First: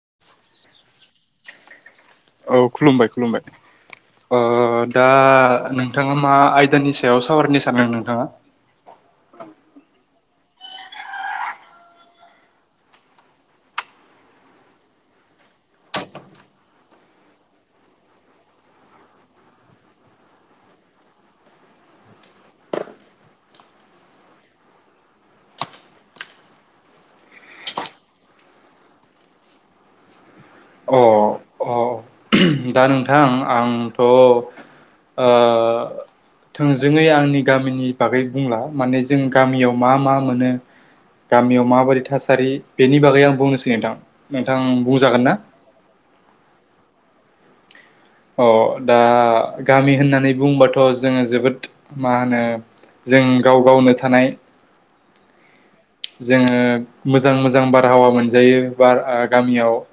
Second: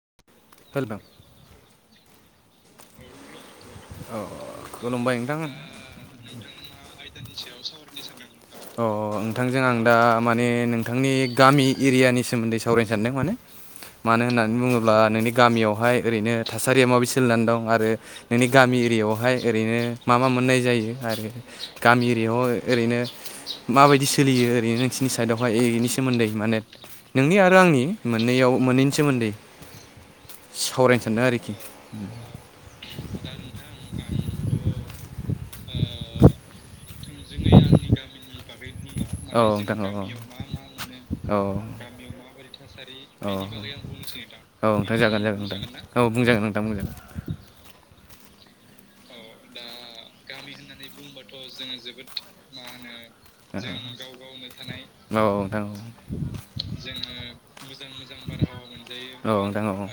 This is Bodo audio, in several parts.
[unintelligible] औ खुलुमबाय खुलुमबाय । औ ओ दा खुलुमबाय नोंथां नोंथाङा मा आयदानि सायाव सावरायनो सानदों नोंथाङा? अ नोंथांजों आं दा माने नोंथांनि गामि एरियानि सोमोन्दै सावरायनो सानदों माने । मानो होननानै बुङोब्ला नोंनि गामियावहाय ओरैनो थासारिया माबि सोलिनानै दं । आरो नोंनि गामि एरियआवहाय ओरैनो मा मा मोननाय जायो आरो गामि एरियायाव ओरैनो माबायदि सोलियो ओरैनो नोंसोरनि साइदआवहाय बेनि सोमोन्दै माने नोंनि आरो आंनि मोननैयाव मोननैनि सोमोन्दै अ सावरायनो सानदों आरोखि । अ दा नोंथां आंथ' औ थोंजोङै आंनि गामिनि बागै बुंला । माने जों गामियाव मा मा मोनो मा मोनो गामियाव माबायदि थासारि बेनि बागै औ आं बुंनोसै नोंथां नोंथां औ जागोन बुंजागोन ना? जागोन नोंथां औ बुंजागोन नोंथां। [unintelligible] अ दा गामि होननानै बुंबाथ' होनबाथ' जोङो जोबोद मा होनो गाव जों गावनो गाव थानाय गावनो थानाय औ औ जोङो जोङो मोजां मोजां बारहावा मोजां मोनजायो बारहावा बार मोनजायो औ नोंथां गामियाव औ ओ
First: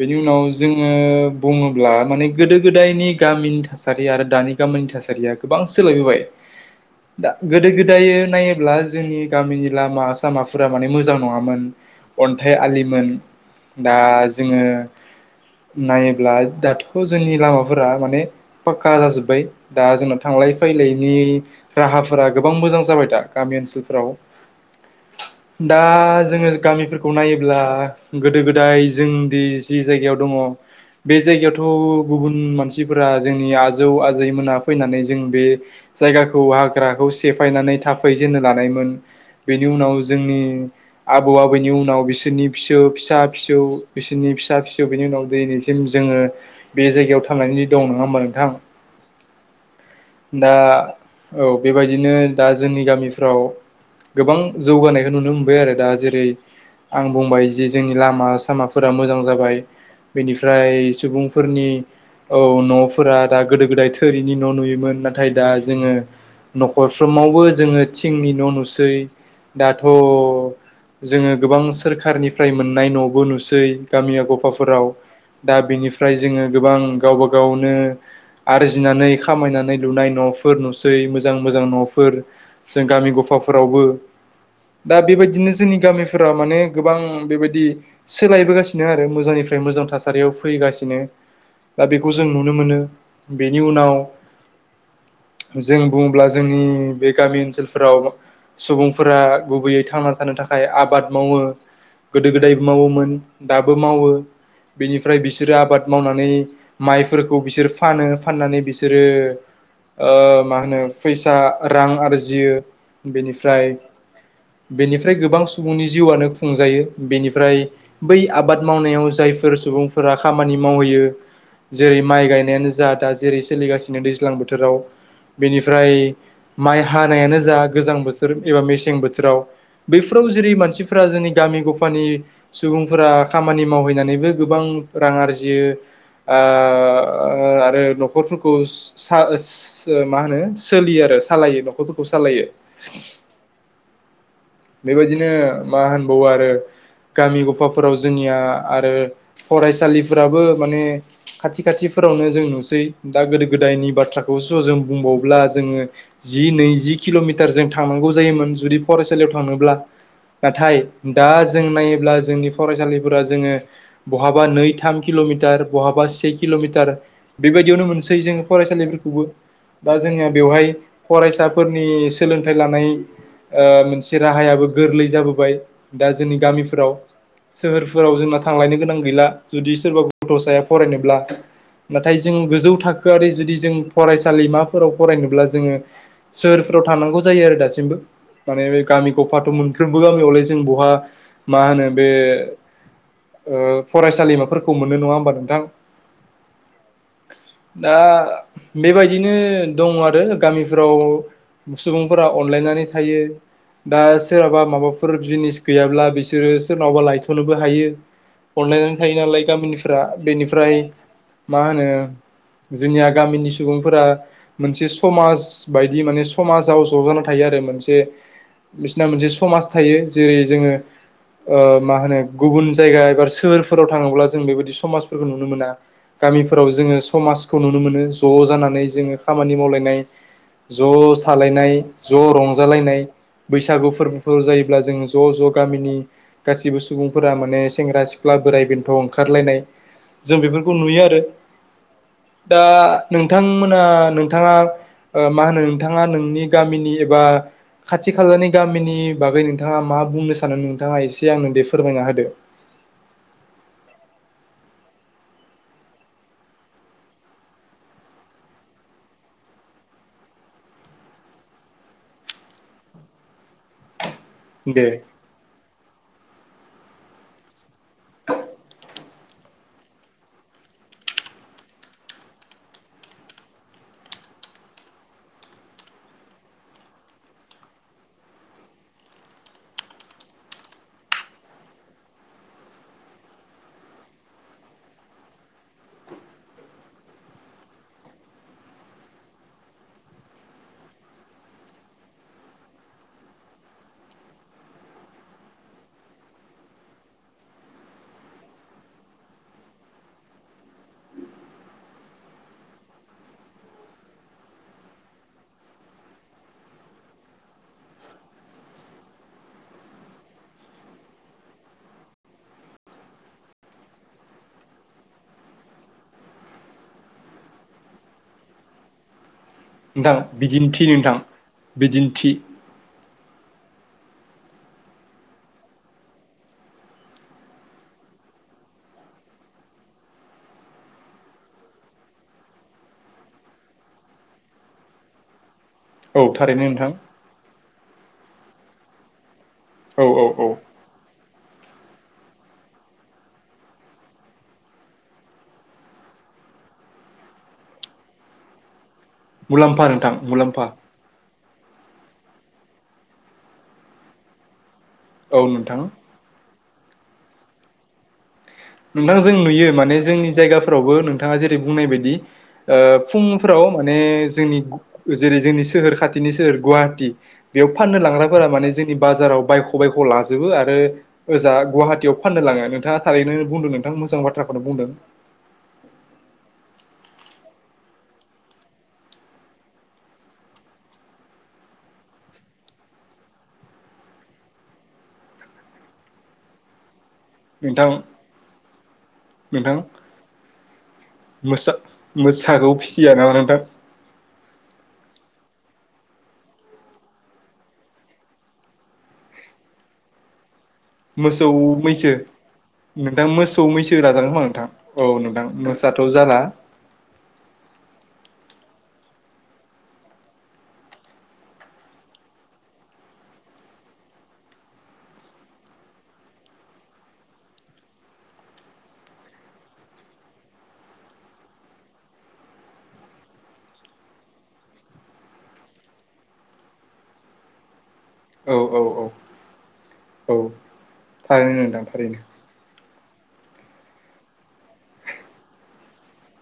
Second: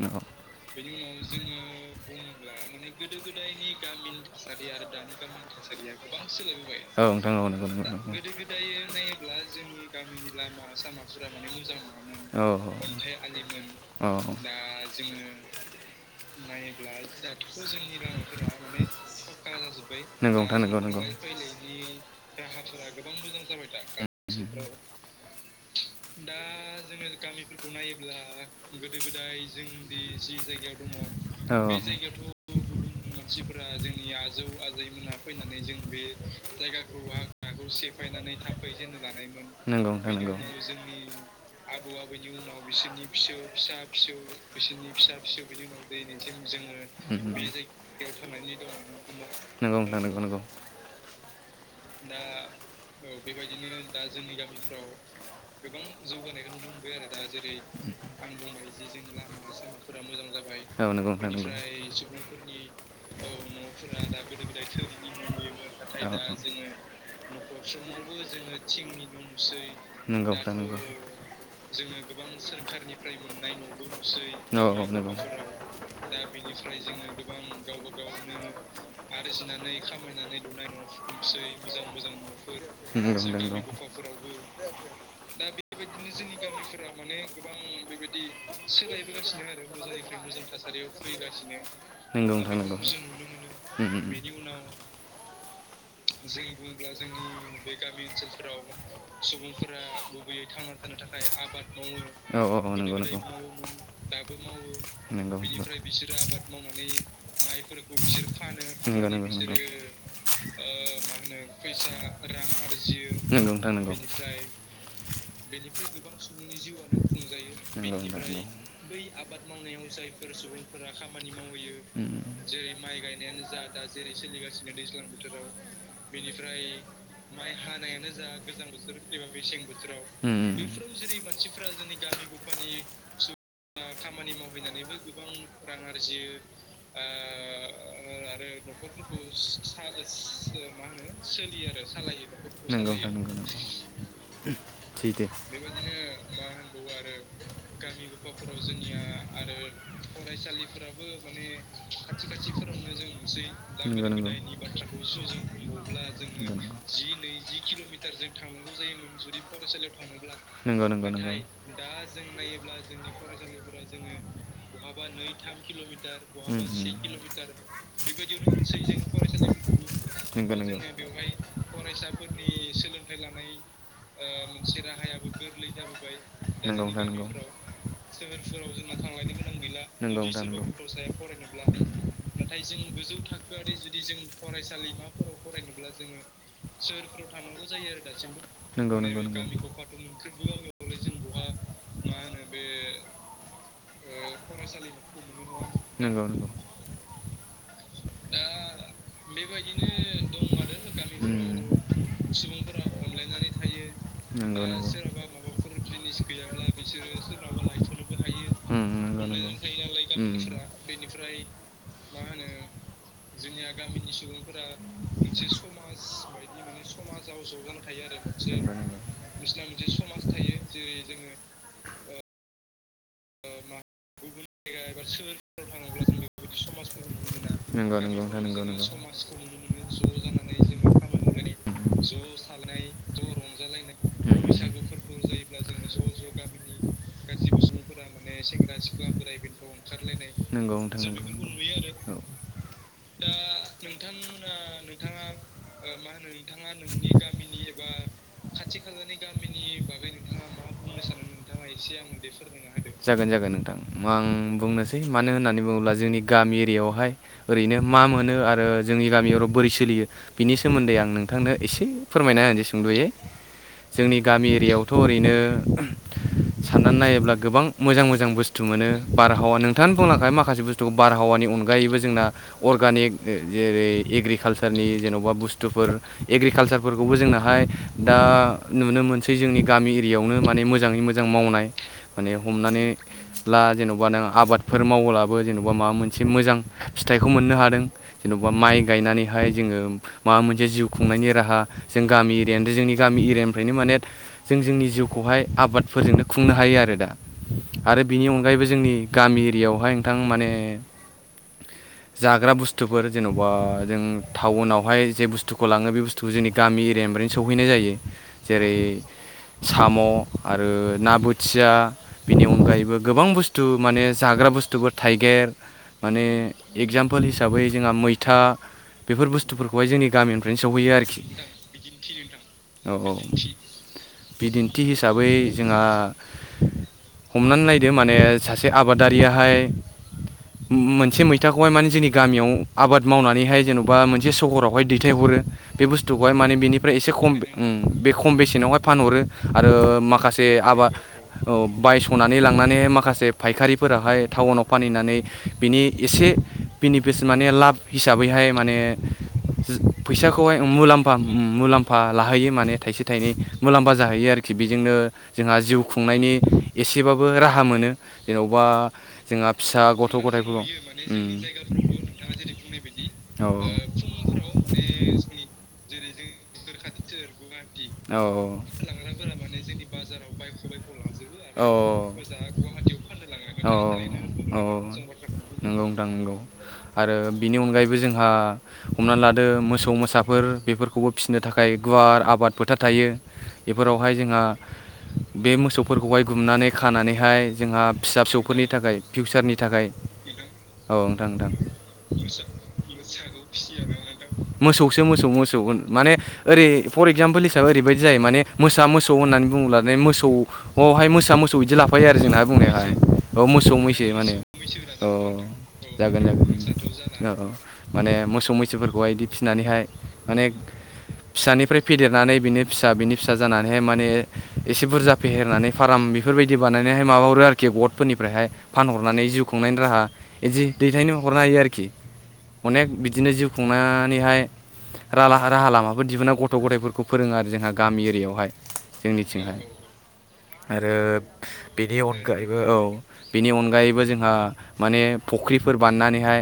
बेनि उनाव जोङो बेनि उनाव जोङो बुङोब्ला माने बुङोब्ला गोदो माने गोदायनि गोदो गामिनि गोदायनि थासारि गामिनि आरो दानि थासारि आरो गामिनि दानि थासारिया गोबां सोलायबोबाय औ दा नोंथां गोदो गोदाय औ नायोब्ला जोंनि गामिनि नंगौ लामा सामाफोरा माने नंगौ मोजां नङामोन अ अन्थाइ आलिमोन अ दा जोङो नायोब्ला दाथ' जोंनि लामाफोरा माने फाक्का जाजोब्बाय दा जोंनाव नंगौ थांलाय नोंथां नंगौ नंगौ फैलायनि राहाफोरा गोबां मोजां जाबाय दा गामि ओनसोलफोराव [unintelligible] दा जोङो गामिफोरखौ नायोब्ला गोदो गोदाय जोंदि जि जायगायाव दङ बे औ जायगायावथ' गुबुन मानसिफोरा जोंनि आजौ आजैमोना फैनानै नै जों बे जायगाखौ हाग्राखौ सेफायनानै थाफै जेननो लानायमोन बेनि नंगौ उनाव नोंथां नंगौ नंगौ जोंनि आबौ आबैनि उनाव बिसोरनि फिसौ फिसा फिसौ बिसोरनि फिसा फिसौ बिनि उनाव दिनैसिम जोङो बे जायगायाव थांनानै दं नङा होमबा नोंथां [unintelligible] नंगौ नंगौ दा औ बेबायदिनो दा जोंनि गामिफ्राव गोबां जौगानायखौ नुनो मोनबाय आरो दा जेरै आं बुंबाय जे जोंनि लामा सामा फोरा मोजां जाबाय औ बेनिफ्राय नंगौ नोंथां नंगौ सुबुंफोरनि औ न'फोरा दा गोदो गोदाय थोरिनि न' नुयोमोन नाथाय दा जोङो न'खरफ्रावबो जोङो थिंनि न' नुसै दाथ' नंगौ नोंथां नंगौ जोङो गोबां सोरखारनिफ्राय मोननाय न'बो नुसै सै गामिया औ गफाफोराव नंगौ नंगौ दा बेनिफ्राय जोङो गोबां गावब गावनो आरजिनानै नै खामायनानै लुनाय न'फोर नुसै मोजां मोजां न'फोर जों गामि नोंथां गफाफोरावबो दा बेबायदिनो जोंनि गामिफोरा माने गोबां बेबायदि सोलायबोगासिनो आरो मोजांनिफ्राय मोजां थासारियाव फैगासिनो दा बेखौ जों नुनो मोनो बेनि हु उनाव हु जों बुङोब्ला जोंनि बे गामि ओनसोलफोराव सुबुंफोरा गुबैयै थांना थानो थाखाय आबाद मावो गोदो औ गोदायबो औ नंगौ मावोमोन नंगौ दाबो मावो नंगौ बेनिफ्राय बिसोरो आबाद मावनानै माइफोरखौ बिसोर फानो फानो नानै बिसोरो नंगौ नंगौ नंगौ ओ मा होनो फैसा रां आरजियो बेनिफ्राय [unintelligible] बेनिफ्राय गोबां सुबुंनि जिउआनो खुंजायो बेनिफ्राय नंगौ बै नोंथां नंगौ आबाद मावनायाव जायफोर सुबुंफोरा खामानि मावहैयो जेरै उम माइ गायनायानो जा दा जेरै सोलिगासिनो दैज्लां बोथोराव बेनिफ्राय माइ हानायानो जा गोजां बोथ थोर एबा मेसें बोथोराव बैफोराव उम उम जेरै मानसिफोरा जोंनि गामि गफानि सुबुंफोरा खामानि मावहैनानैबो गोबां रां आरजियो आरो न'खरफोरखौ सा मा होनो सोलियो आरो सालायो न'खरफोरखौ सालायो नोंगौ नोंथा नोंगौ नोंगौ बेबायदिनो मा होनबावो आरो? गामि गफाफोराव जोंनिया आरो फरायसालिफोराबो माने खाथि खाथिफोरावनो जों जों नुसै दा गोदायनि बाथ्राखौस जों बुंबावब्ला नंगौ जोङो नै नंगौ किल'मिटार थरजों थांनांगौ जायोमोन जुदि फरायसालिआव थां फरायसालियाव थाङोब्ला नंगौ नंगौ न जों दा नायोब्ला जों जोंनि नायोब्ला जोंनि फरायसालिफोरा जोङो फरायसालिफोरा जोङो बहाबा नै थाम किल'मिटार बहाबा से उम किल'मिटार उम बेबायदियावनो मोनसै जोङो फरायसालिफोरखौबो दा जोंनिया नंगौ बेवहाय फरायसाफोरनि सोलोंथाइ लानाय ओ मोनसे से राहायाबो गोरलै जाबोबाय दा जोंनि गामिफोराव नोंथां सोलोंथाइ सोहोरफोराव जोंना थांलायनो गोनां गैला जुदि सोरबा नंगौ गथ' साया नोंथां, फरायनोब्ला नंगौ। नाथाय जों गोजौ थाखोआरि जुदि जों फरायसालिमाफोराव फरायनोब्ला जोङो सोहोफ्राव थांनांगौ जायो आरो दासिमबो माने नंगौ गामि गफाथ' मोनफ्रोमबो गामियावलाय जों बहा मा होनो बे ओ फरायसालिमाफोरखौ मोन्नो नङा होमबा नोंथां। [unintelligible] दा बेबायदिनो दं आरो उम, गामिफ्राव सुबुंफोरा अनलायनानै थायो। दा सोरहाबा माबाफोर जिनिस गैयाब्ला बिसोरो सोरनावबा लायथ'नोबो हायो। [unintelligible] उम, नंगौ थायो नंगौ नालाय गामिनिफ्रा उम, बेनिफ्राय मा होनो जोंनिया गामिनि सुबुंफोरा मोनसे समाज बायदि माने समाजाव ज'जाना थायो आरो। जजनानै थायो मोनसे आरो [unintelligible] बिसिना मोनसे समाज थायो जेरै जोङो ओ मा होनो गुबुन जायगा एबार सोहोरफोराव थाङोब्ला जों बेबायदि समाजफोरखौ नुनो मोना। गामिफोराव जोङो समाजखौ नुनो नंगौ मोनो। ज' नोंथां नंगौ जानानै नंगौ जोङो खामानि मावलायनाय ज' जालायनाय मावलायनाय ज' रंजालायनाय बैसागु फोरबोफोर जायोब्ला जों ज' ज' गामिनि गासिबो सुबुंफोरा माने सेंग्रा माने सिख्ला बोराइ सेंग्रा बेन्थ' सिख्ला बोराय बेन्थ ओंखारलायनाय ओंखारलायनाय जों बेफोरखौ नंगौ नोंथां आरो नुयो आरो। दा नोंथांमोना नोंथाङा मा होनो नोंथाङा नोंनि गामिनि एबा खाथि खालानि गामिनि बागै नोंथाङा मा बुंनो सानो नोंथाङा एसे आंनो दे फोरमायना होदो। [unintelligible] गोन जागोन नोंथां। आं बुंनोसै मानो होननानै बुङोब्ला जोंनि गामि एरियायावहाय ओरैनो मा मोन मोनो आरो जोंनि गामियाव र' बोरै सोलियो बिनि सोमोन्दै आं नोंथांनो एसे फोरमायना होनसै सुंद'यै। जोंनि गामि दे एरियायावथ' ओरैनो साननानै नायोब्ला गोबां मोजां मोजां बुस्थु मोनो बारहावा नोंथाङानो बुंलखाय माखासे बुस्थुखौ बारहावानि अनगायैबो जोंना अर [unintelligible] जेरै एग्रिकालसारनि जेन'बा बुस्थुफोर एग्रिकालसारफोरखौबो जोंनाहाय दा नुनो मोनसै जोंनि गामि एरियायावनो माने मोजाङै मोजां मावनाय, माने हमनानै ला जेन'बा नों आबादफोर मावलाबो जेन'बा माबा मोनसे मोजां फिथाइखौ मोन नो हादों, जेन'बा माइ गायनानैहाय जोङो माबा मोनसे जिउ खुंनायनि राहा जों गामि एरियानोथ जोंनि गामि एरियानिफ्रायनो माने जों जोंनि जिउखौहाय आबादफोरजोंनो खुंनो हायो आरो दा। आरो बिनि अनगायैबो जोंनि गामि एरियायावहाय नोंथां माने जाग्रा बुस्थुफोर जेन'बा जों टाउनावहाय जे बुस्थुखौ लाङो बे बुस्थुखौ जोंनि गामि एरिया निफ्रायनो सौहैनाय जायो, जेरै साम' आरो ना बोथिया बिनि अनगायैबो गोबां बुस्थु माने जाग्रा बुस्थुबो थाइगेर माने एगजामपोल हिसाबै जोंहा मैथा, बेफोर बुस्थु स्थुफोरखौहाय जोंनि नोंथां गामिनिफ्रायनो बिदिन्थि सहैयो नोंथां आरोखि बिदिन्थि औ औ। बिदिन्थि हिसाबै जोंहा हमनानै नायदो माने सासे आबादारियाहाय मोनसे मैथाखौहाय माने जोंनि गामियाव आबाद मावनानैहाय जेन'बा मोनसे सहरावहाय दैथायहरो। बे औ बुस्थुखौहाय माने थारैनो नोंथां बेनिफ्राय एसे खम बे खम बेसेनावहाय फानहरो। आरो औ औ माखासे औ आबाद औ बायस'नानै लांनानैहाय माखासे फायखारिफोराहाय टाउनाव फानहैनानै बिनि एसे बेनिफिस माने लाब हिसाबैहाय माने मुलाम्फा नोंथां फैसाखौहाय मुलाम्फा मुलाम्फा लाहैयो माने थाइसे थाइनै मुलाम्फा जाहैयो आरोखि। बेजोंनो औ जोंहा नोंथां जिउ खुंनायनि एसेबाबो राहा मोनो। जेन'बा नोंथां जों जोंहा नुयो फिसा माने गथ' जोंनि गथायफोरखौ जायगाफोरावबो उम नोंथाङा जेरै बुंनाय बायदि, फुं औ फोराव माने जोंनि जेरै जोंनि सोहोर खाथि गुवाहाटि बेयाव फाननो लांग्राफोरा औ माने जोंनि बाजाराव बायख' बायख' लाजोबो आरो औ गुवाटियाव फाननो लाङो, नोंथाङा थारैनो बुं औ औ औ औ नंगौ नोंथां नंगौ। आरो बिनि अनगायैबो जोंहा हमना लादो मोसौ मोसाफोर बेफोरखौबो फिसि सिनो थाखाय गुवार आबाद फोथार थायो। बेफोरावहाय जोंहा बे मोसौफोरखौहाय गुमनानै खानानै हाय जोंहा नोंथां फिसा फिसौफोरनि थाखाय फिउचारनि नोंथां थाखाय औ नोंथां, मोसा मोसाखौ फिसिया नामा नोंथां मोसौसो मोसौ मोसौ होन माने ओरै फर एगजामपोल हिसाबै ओरैबायदि जायो माने मोसा मोसौ होननानै बुङोब्लान मोसौ अहाय मोसा मोसौ बिदि लाफायो आरो जोंनाहा बुंनायावहाय नोंथां अ मोसौ मैसो लाजागोन माने खोमा नोंथां औ अ' नोंथां मोसाथ' जागोन जाला जोन औ औ माने मोसौ मैसोफोरखौ बिदि फिसिनानैहाय माने [inaudible] फिसानिफ्राय फेदेरनानै बिनि फिसा बिनि फिसा जानानैहाय माने एसे बुरजा फेहेरनानै फार्म बेफोर फोरबायदि बानायनानैहाय माबा हरो आरोखि गथफोरनिफ्रायहाय फानहरनानै जिउ खुंनायनि राहा बिदि दैथायनो नो हायो आरोखि अनेग बिदिनो जिउ खुंनानै हाय रा राहा लामफोरो दिहुनना गथ' गथायफोरखौ फोरोङो आरो जोंहा गामि एरियायावहाय औ औ औ जोंनिथिंहाय औ आरो थारैनो नोंथां बेनि थारैनो अनगायैबो औ बेनि अनगायैबो जोंहा माने फुख्रिफोर बान्नानैहाय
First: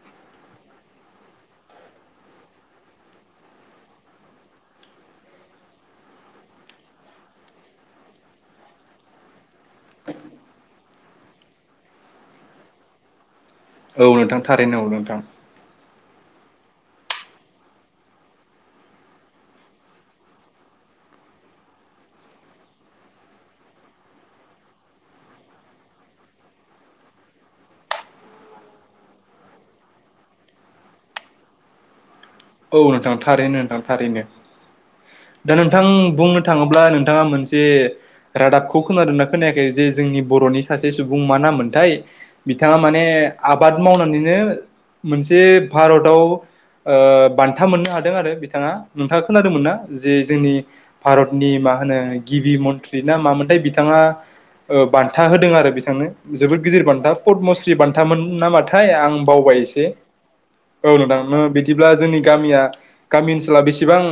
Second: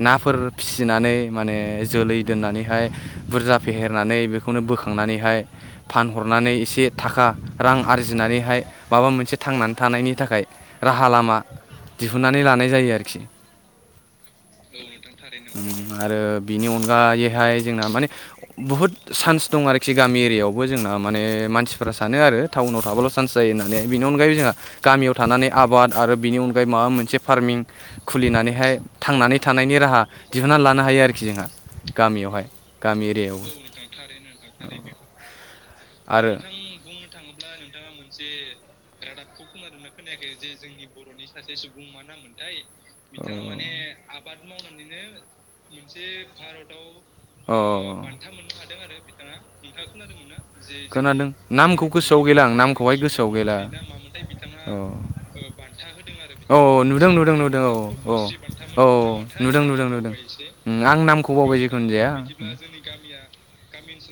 नाफोर फिसिनानै माने जोलै दोननानैहाय बुरजा फेहेरनानै बेखौनो बोखांनानैहाय फानहरनानै एसे थाखा रां आरजिनानैहाय माबा मोनसे थांनानै थानायनि थाखाय राहा लामा दिहुनन्नानै लानाय जायो आरोखि औ नोंथां थारैनोांगौ नोंथां उम आरो बिनि अनगायैहाय जोंना माने बुहुत सान्स दं आरोखि गामि एरियायावबो जोंना माने मानसिफोरा सानो आरो टाउनाव थाबाल' चान्स जायो होननानै बेनि अनगायै जोंहा गामियाव थानानै आबाद आरो बिनि अनगायै माबा मोनसे फार्मिंग खुलिनानैहाय थांनानै थानायनि राहा दिहुनन्नानै लानो हायो आरोखि जोंहा गामियावहाय औ गामि नोंथां एरियायाव थारैनो नोंथां थारैनो दा नोंथां आरो बुंनो थाङोब्ला नोंथाङा मोनसे रादाबखौ खोनादों ना? खोनायाखै जे जोंनि बर'नि सासे सुबुं मा नामोनथाय बिथाङा माने आबाद मावनानैनो मोनसे भा रद' ओ बानाय अ बानथा मोननो हादों आरो बिथाङा नोंथाङा खोनादोंमोना जे जोंनि खोनादों भारनि मा नामखौ होनो गोसोआव गैला आं गिबि नामखौहाय मन्त्रि ना गोसोआव गैला मामोनथाय बिथाङा बान्था अ होदों आरो बिथांनो जोबोद गिदिर औ नुदों बान्था नुदों पद नुदों मुस्रि बान्थामोन औ औ नामाथाय आं बावबाय नुदों एसे नुदों नुदों उम आं औ नामखौ दानो बावबाय जिखुनु बिदिब्ला जाया जोंनि गामिया गामि ओनसोलााव बेसेबां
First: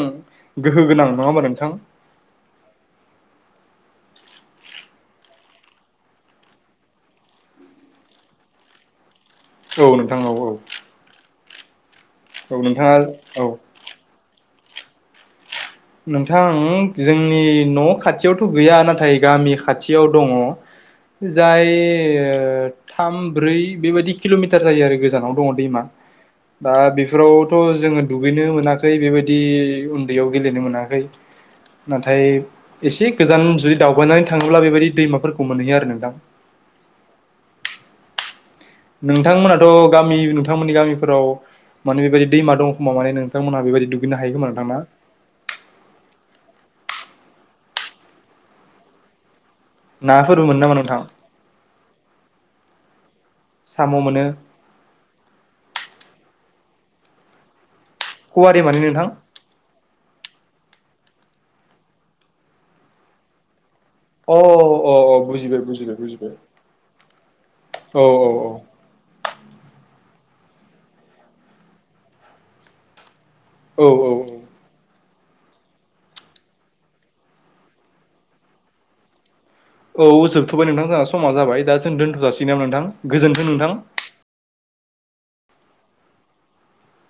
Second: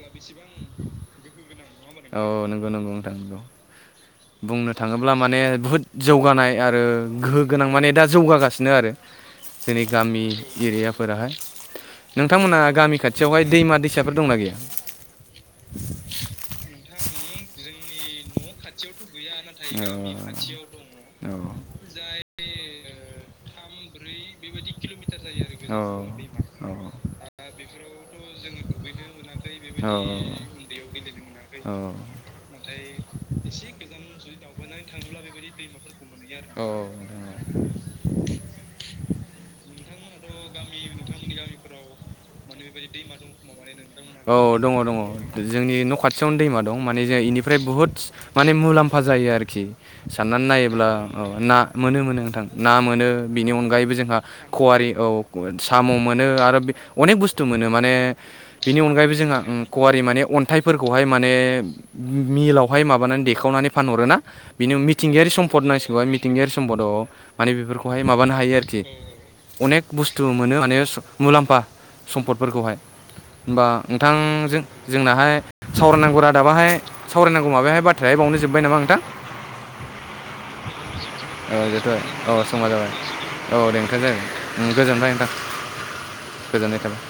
गोहो गोनां नङा होमा नोंथां औ नंगौ नंगौ नोंथां नंगौ बुंनो थाङोब्ला माने बुहुद जौगानाय आरो गोहो गोनां माने दा जौगागासिनो आरो औ जोंनि नोंथां गामि औ औ एरियाफोराहाय औ नोंथांमोनहा नोंथाङा गामि औ खाथियावहाय दैमा दैसाफोर दंना गैया? नोंथां जोंनि न' खाथियावथ' गैया नाथ नाथाय गामि खाथियाव दङ जाय थाम ब्रै बेबायदि किल'मिटार जायो आरो गोजानाव दङ औ दैमा औ दा बेफोरावथ' जोङो दुगैनो मोनाखै बेबायदि उन्दैयाव गेलेनो मोनाखै औ नाथाय एसे गोजान जुदि दावबायनानै थाङोब्ला बेबायदि दैमाफोरखौ मोनहैयो आरो नोंथां अ नोंथां नंगौ नोंथांमोनाथ' गामि नोंथांमोननि गामिफोराव फ्राव माने बेबायदि दैमा माने दं खोमा बे नोंथांमोनहा बेबायदि दुगैनो [unintelligible] हायो खोमा औ नोंथां दङ ना दङ जोंनि न' खाथियावनो दैमा दं दं माने ज इनिफ्राय बुहुत माने मुलाम्फा जायो आरो आरोखि नाफोरबो साननानै मोनो नामा नायोब्ला नोंथां अ ना मोनो मोनो नोंथां ना मोनो बेनि साम' अनगायैबो जोंहा मोनो खवारि औ साम' मोनो आरो अनेक बुस्थु मोनोम माने खवारि बिनि माने नोंथां अनगायैबो अ जोंहा कवारि माने अन्थाइफोरखौ खौहाय माने मिलआवहाय माबानानै देखायनानै फानहरोना बिनि अ अ मिथिंगायारि बुजिबाय सम्पद बुजिबाय होनांसिगौाय बुजिबाय मिथिंगायारि सम्पदाव अ माने बेफोरखौहाय औ औ माबानो हायो आरोखि [unintelligible] अनेक बुस्थु मोनो माने स मुलाम्फा सम्पदफोरखौहाय हमबा औ नोंथांजों जोंनाहाय सावरायनांगौ रादाबाहाय सावरायनांगौ माबायाहाय बाथ्रायाय बावनो जोब्बाय नामा नोंथां? औ जोबथ'बाय नोंथां जोंहा समा औ जाबाय दा जों जथ'बाय दोनथ' औ जासिगोन नामा समा नोंथां जाबाय गोजोन्थों औ नोंथां देंख जागोन गोजोनबाय नोंथां गोजोननाय थाबाय